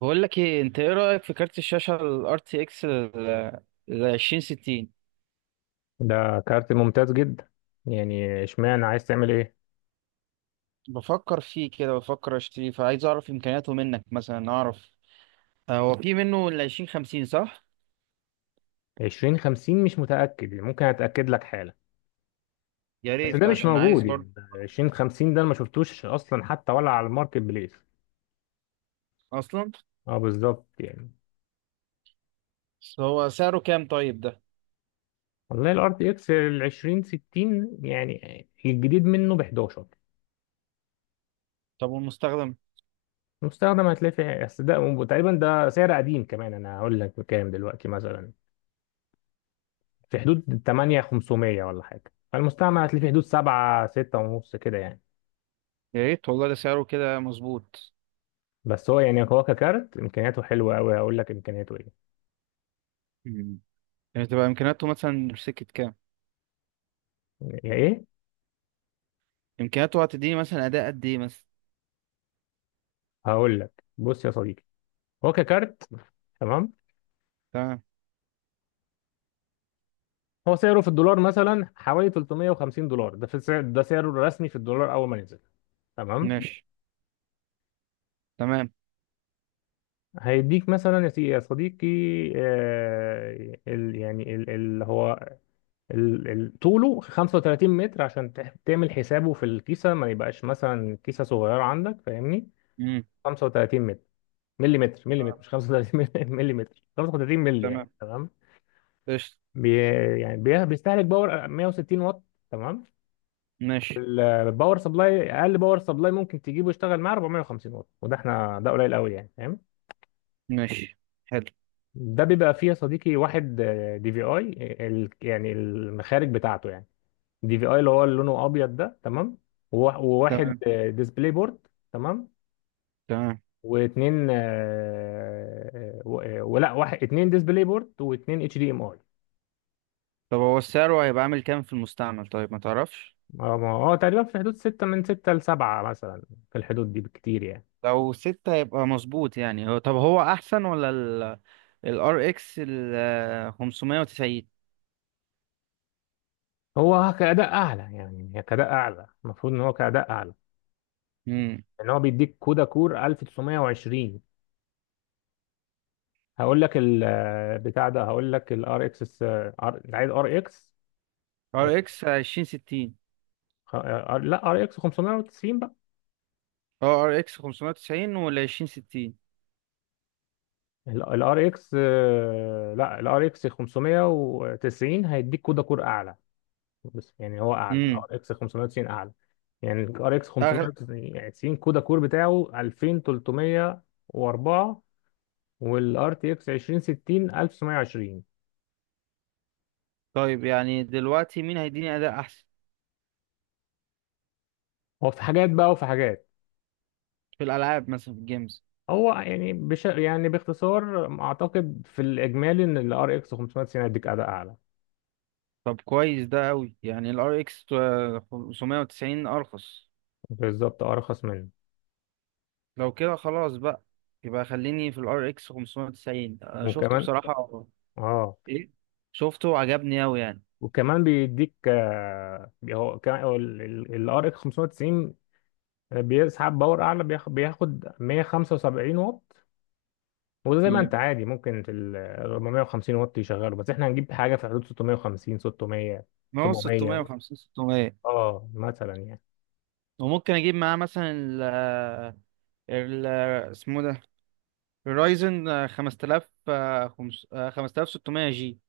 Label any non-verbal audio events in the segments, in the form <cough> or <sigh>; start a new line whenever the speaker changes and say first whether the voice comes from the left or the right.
right: بقول لك ايه، انت ايه رأيك في كارت الشاشة ال RTX ال 2060؟
left: ده كارت ممتاز جدا. يعني اشمعنى عايز تعمل ايه؟
right: بفكر فيه كده، بفكر اشتريه، فعايز اعرف امكانياته منك. مثلا اعرف، هو في منه ال 2050 صح؟
left: عشرين خمسين مش متأكد، يعني ممكن اتأكد لك حالا.
right: يا
left: بس ده
right: ريت،
left: مش
right: عشان عايز
left: موجود
right: برضه.
left: يعني. 2050 ده أنا ما شفتوش اصلا، حتى ولا على الماركت بليس.
right: اصلا.
left: اه بالظبط يعني.
right: بس هو سعره كام طيب ده؟
left: والله الار تي اكس ال 2060، يعني الجديد منه ب 11.
right: طب والمستخدم؟
left: مستخدم هتلاقي في، بس ده تقريبا ده سعر قديم كمان. انا هقول لك بكام دلوقتي مثلا. في حدود 8500 ولا حاجه، فالمستعمل هتلاقي في حدود 7 6 ونص كده يعني.
right: يا ريت والله، ده سعره كده مظبوط.
left: بس هو ككارت امكانياته حلوه قوي، هقول لك امكانياته ايه.
right: مم. يعني تبقى امكانياته مثلا سكة كام؟
left: يا ايه؟
right: امكانياته هتديني مثلا اداء قد ايه مثلا؟
left: هقول لك، بص يا صديقي. هو ككارت، تمام.
right: تمام.
left: هو سعره في الدولار مثلا حوالي $350، ده في السعر، ده سعره الرسمي في الدولار اول ما نزل. تمام.
right: ماشي. تمام.
left: هيديك مثلا، يا صديقي. آه ال يعني ال- اللي هو ال- ال- طوله 35 متر، عشان تعمل حسابه في الكيسه، ما يبقاش مثلا كيسه صغيره عندك، فاهمني.
right: امم.
left: 35 ملي متر، ملي
right: تمام.
left: متر، مش 35. ملي متر، 35 <laughs> ملي، يعني
right: تمام.
left: تمام.
right: قشطة.
left: بي بي بيستهلك باور 160 واط، تمام.
right: ماشي.
left: الباور سبلاي، اقل باور سبلاي ممكن تجيبه يشتغل معاه 450 واط، وده احنا ده قليل قوي يعني، فاهم.
right: ماشي. حلو.
left: ده بيبقى فيه يا صديقي واحد دي في اي، يعني المخارج بتاعته يعني، دي في اي اللي هو اللي لونه ابيض ده، تمام. وواحد
right: تمام.
left: ديسبلاي بورد، تمام.
right: تمام.
left: واتنين ولا واحد، اتنين ديسبلاي بورد واتنين اتش دي ام اي.
right: طب هو السعر هيبقى عامل كام في المستعمل طيب؟ ما تعرفش؟
left: اه ما هو تقريبا في حدود ستة، من ستة لسبعة مثلا، في الحدود دي بكتير يعني.
right: لو ستة هيبقى مظبوط، يعني هو. طب هو أحسن ولا ال RX ال 590؟
left: هو كأداء أعلى، يعني هي كأداء أعلى، المفروض إن هو كأداء أعلى،
right: امم.
left: إن هو بيديك كودا كور 1920. هقول لك بتاع ده، هقول لك ال RX، أنت عايز RX،
right: RX 2060،
left: لا RX 590 بقى.
right: اه RX 590 ولا 2060؟
left: ال RX، لا ال RX 590 هيديك كودا كور أعلى. بس يعني هو اعلى،
right: امم.
left: ار اكس 590 اعلى، يعني الار اكس
right: أغلى.
left: 590 كودا كور بتاعه 2304، والار تي اكس 2060 1920.
right: طيب يعني دلوقتي مين هيديني أداء أحسن؟
left: هو في حاجات بقى، وفي حاجات.
right: في الألعاب مثلا، في الجيمز.
left: هو يعني بش يعني باختصار، اعتقد في الاجمالي ان الار اكس 590 هيديك اداء اعلى.
right: طب كويس ده أوي، يعني ال RX 590 أرخص.
left: بالظبط، ارخص منه.
right: لو كده خلاص بقى، يبقى خليني في الار اكس 590، انا شفته
left: وكمان،
right: بصراحة.
left: اه.
right: ايه، شفته عجبني اوي يعني.
left: وكمان بيديك، هو كمان الار اكس 590 بيسحب باور اعلى، بياخد 175 واط. وده زي ما
right: امم.
left: انت عادي ممكن في ال 450 واط يشغله، بس احنا هنجيب حاجه في حدود 650، 600،
right: ما هو
left: 700،
right: 650 600.
left: اه مثلا يعني.
right: وممكن اجيب معاه مثلا ال اسمه ده، الرايزن 5000، 5600 جي.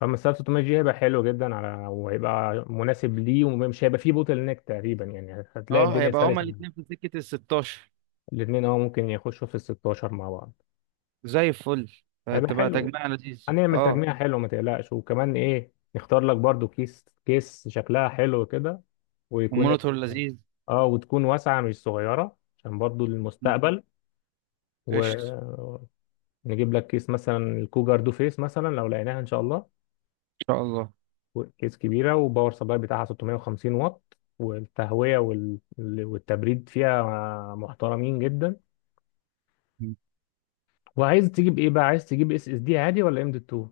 left: فما 600 جي هيبقى حلو جدا، على وهيبقى مناسب ليه، ومش هيبقى فيه بوتل نيك تقريبا يعني، هتلاقي اه
right: اه،
left: الدنيا
right: هيبقى
left: بالظبط
right: هما
left: سلسه.
right: الاثنين في سكة ال 16،
left: الاثنين اه ممكن يخشوا في ال 16 مع بعض.
right: زي الفل.
left: هيبقى بالظبط
right: هتبقى
left: حلو،
right: تجميع لذيذ
left: هنعمل اه
right: اه.
left: تجميع حلو، ما تقلقش. وكمان ايه، نختار لك برضو كيس، كيس شكلها حلو كده. ويكون
right: والمونيتور لذيذ.
left: اه وتكون واسعه، مش صغيره، عشان برضو
right: مم.
left: للمستقبل. و...
right: قشطة.
left: نجيب لك كيس مثلا الكوجر دو فيس، مثلا لو لقيناها ان شاء الله.
right: ان شاء الله.
left: كيس كبيره، وباور سبلاي بتاعها 650 واط، والتهويه والتبريد فيها محترمين جدا. وعايز تجيب ايه بقى، عايز تجيب اس اس دي عادي ولا ام دي 2؟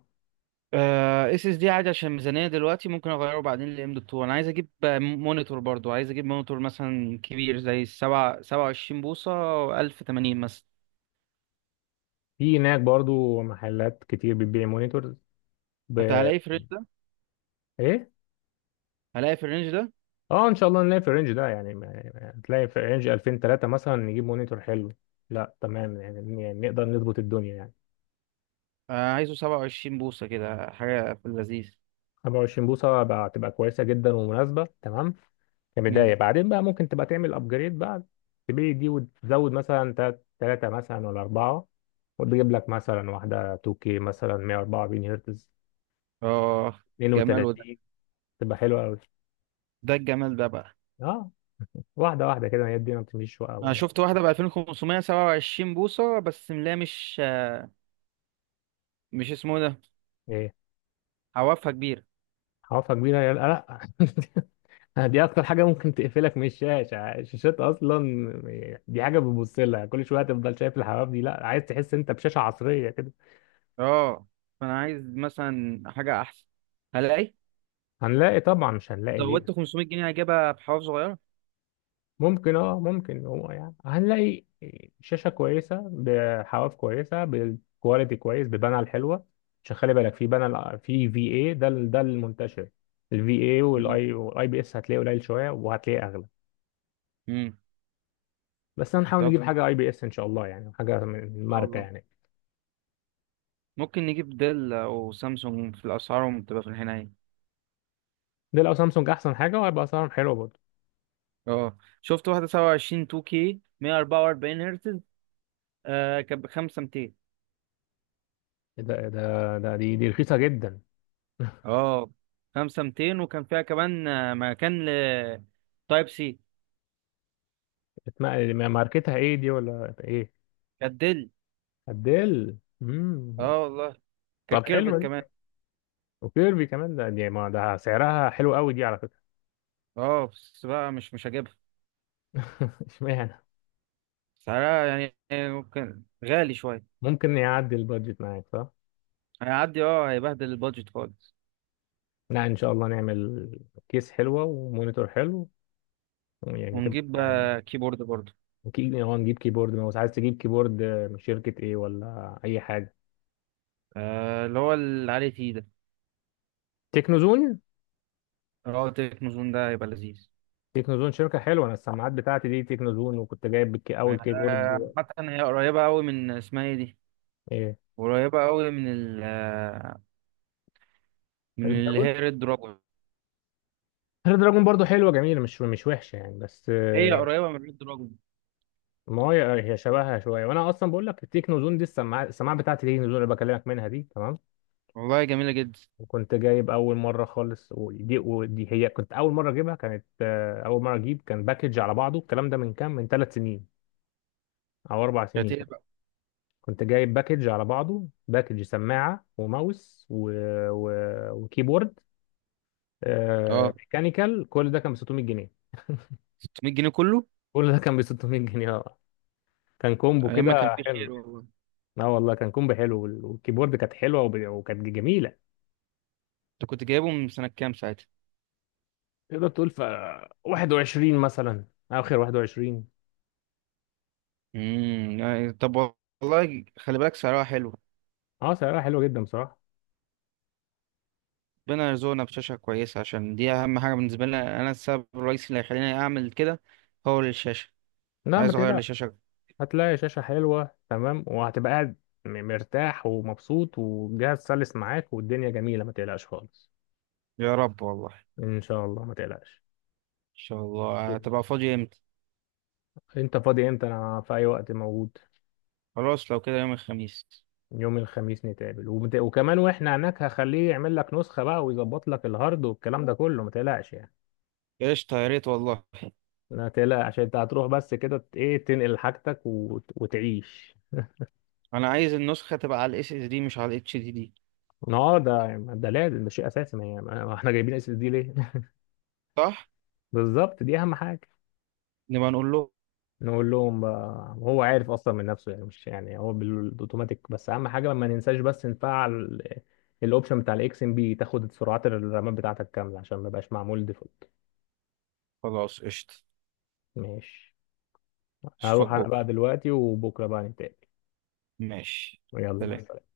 right: اس اس دي عادي عشان ميزانيه دلوقتي، ممكن اغيره بعدين لام دوت 2. انا عايز اجيب مونيتور برضو، عايز اجيب مونيتور مثلا كبير زي السبعة، 27 بوصه، 1080 مثلا.
left: في هناك برضو محلات كتير بتبيع مونيتور ب...
right: حتى هلاقي في الرينج ده؟
left: ايه.
right: هلاقي في الرينج ده.
left: اه ان شاء الله نلاقي في الرينج ده، يعني تلاقي في رينج 2000، 3 مثلا، نجيب مونيتور حلو. لا تمام، يعني نقدر نظبط الدنيا يعني.
right: عايزه 27 بوصه كده، حاجه في اللذيذ.
left: 25 بوصة بقى تبقى كويسة جدا ومناسبة، تمام كبداية.
right: مم.
left: بعدين بقى ممكن تبقى تعمل ابجريد بقى، تبيع دي وتزود مثلا تلاتة مثلا ولا أربعة، وتجيب لك مثلا واحدة 2K مثلا، 144 هرتز،
right: اه، جمال وده،
left: 32، تبقى حلوة أوي.
right: ده الجمال ده بقى.
left: اه، واحدة واحدة كده، هي دي ما بتمشيش وقع
right: انا
left: ولا
right: شفت واحده ب 2500، 27 بوصه، بس ملاها مش اسمه ده.
left: ايه؟
right: عوافها كبيره.
left: حوافها كبيرة، يا لا لا. <laughs> دي أكتر حاجة ممكن تقفلك من الشاشات أصلا، دي حاجة بتبص لها كل شوية، تفضل شايف الحواف دي، لا عايز تحس أنت بشاشة عصرية.
right: اه. فانا عايز مثلا حاجه احسن. هلاقي.
left: هنلاقي طبعا، مش هنلاقي
right: زودت
left: ليه؟
right: 500 جنيه هجيبها بحوار صغيرة.
left: ممكن، اه ممكن، هو يعني هنلاقي شاشة كويسة، بحواف كويسة، بالكواليتي كويس، ببانل الحلوة. عشان خلي بالك، في بانل في في اي، ده المنتشر، الفي اي.
right: مم.
left: والاي والاي بي اس هتلاقيه قليل شوية، وهتلاقيه اغلى.
right: مم.
left: بس هنحاول
right: طب إن
left: نجيب حاجة اي بي اس ان شاء الله، يعني حاجة من
right: شاء
left: ماركة
right: الله
left: يعني.
right: ممكن نجيب ديل أو سامسونج، في الأسعارهم بتبقى في الحناية.
left: دي لو سامسونج احسن حاجة، وهيبقى اسعارهم حلوة برضه.
right: اه شفت واحدة 27 2K 144 هرتز، آه كانت ب 5200.
left: ده ده ده دي دي رخيصة جدا.
right: اه 5200، وكان فيها كمان مكان ل تايب سي.
left: ماركتها ايه، دي ولا ايه؟
right: كانت ديل.
left: ابديل.
right: اه والله، كانت
left: طب حلوة
right: كيرفت كمان.
left: دي، وكيربي كمان، ده دي ما ده سعرها حلو قوي دي، على فكرة.
right: اه بس بقى مش هجيبها.
left: <laughs> اشمعنى؟
right: سعرها يعني ممكن غالي شوية.
left: ممكن يعدي البادجت معاك، صح؟
right: هيعدي اه، هيبهدل البادجت خالص.
left: لا ان شاء الله نعمل كيس حلوة ومونيتور حلو، يعني تبقى
right: ونجيب
left: يعني.
right: كيبورد برضه.
left: نجيب كيبورد ماوس، عايز تجيب كيبورد من شركة ايه ولا اي حاجة؟
right: اللي هو العالي فيه ده،
left: تكنوزون.
right: اللي هو تكنو زون ده هيبقى لذيذ.
left: تكنوزون شركة حلوة، انا السماعات بتاعتي دي تكنوزون، وكنت جايب اول
right: آه
left: كيبورد.
right: عامة هي قريبة أوي من اسمها ايه دي،
left: ايه؟
right: قريبة أوي من ال من
left: ريد
right: اللي
left: دراجون.
right: هي ريد دراجون.
left: ريد دراجون برضه حلوة، جميلة، مش وحشة يعني، بس
right: هي قريبة من ريد دراجون.
left: ما هو هي شبهها شويه. وانا اصلا بقول لك، التكنو زون دي، السماعه بتاعتي دي التكنو زون، اللي بكلمك منها دي، تمام.
right: والله جميلة جدا.
left: وكنت جايب اول مره خالص، ودي هي كنت اول مره اجيبها، كانت اول مره اجيب كان باكج على بعضه. الكلام ده من كام، من 3 سنين او 4 سنين.
right: شاتيه بقى.
left: كنت جايب باكج على بعضه، باكج سماعه وماوس و... وكيبورد
right: اه،
left: ميكانيكال، كل ده كان ب 600 جنيه.
right: 600 جنيه كله.
left: كل ده كان ب 600 جنيه، اه، كان كومبو
right: أيام ما كان
left: كده
right: في
left: حلو.
right: خير والله.
left: اه والله، كان كومبو حلو، والكيبورد كانت حلوه، وكانت جميله.
right: أنت كنت جايبه من سنة كام ساعتها؟
left: تقدر تقول في 21 مثلا، اخر 21.
right: امم، يعني طب. والله خلي بالك سعرها حلو.
left: اه سعرها حلوه جدا بصراحه.
right: ربنا يرزقنا بشاشة كويسة، عشان دي أهم حاجة بالنسبة لنا. أنا السبب الرئيسي اللي هيخليني أعمل كده هو الشاشة.
left: لا ما
right: عايز أغير
left: تقلقش،
right: لشاشة.
left: هتلاقي شاشه حلوه تمام وهتبقى قاعد مرتاح ومبسوط، والجهاز سلس معاك، والدنيا جميله، ما تقلقش خالص.
right: يا رب والله ان
left: ان شاء الله ما تقلقش.
right: شاء الله. هتبقى فاضي امتى؟
left: انت فاضي امتى؟ انا في اي وقت موجود.
right: خلاص لو كده يوم الخميس.
left: يوم الخميس نتقابل، وكمان واحنا هناك هخليه يعمل لك نسخه بقى، ويظبط لك الهارد والكلام ده كله، ما تقلقش يعني.
right: قشطة يا ريت والله.
left: لا تقلق، عشان انت هتروح بس كده، ت- ايه تنقل حاجتك وتعيش.
right: انا عايز النسخة تبقى على الاس اس دي مش على الاتش دي دي.
left: اه ده ده لازم، ده شيء اساسي، ما احنا جايبين اس اس دي ليه؟ <laughs>
right: صح.
left: بالظبط، دي اهم حاجه.
right: نبقى نقول له.
left: نقول لهم بقى، هو عارف اصلا من نفسه، يعني مش يعني، هو بالاوتوماتيك. بس اهم حاجه ما ننساش، بس نفعل الاوبشن بتاع الاكس ام بي، تاخد سرعات الرامات بتاعتك كامله، عشان ما يبقاش معمول ديفولت.
right: خلاص قشطة.
left: ماشي.
right: اشوفك
left: هروح انا
right: بكرة.
left: بقى دلوقتي، وبكره بقى نتقابل.
right: ماشي.
left: يلا مع
right: سلام.
left: السلامه.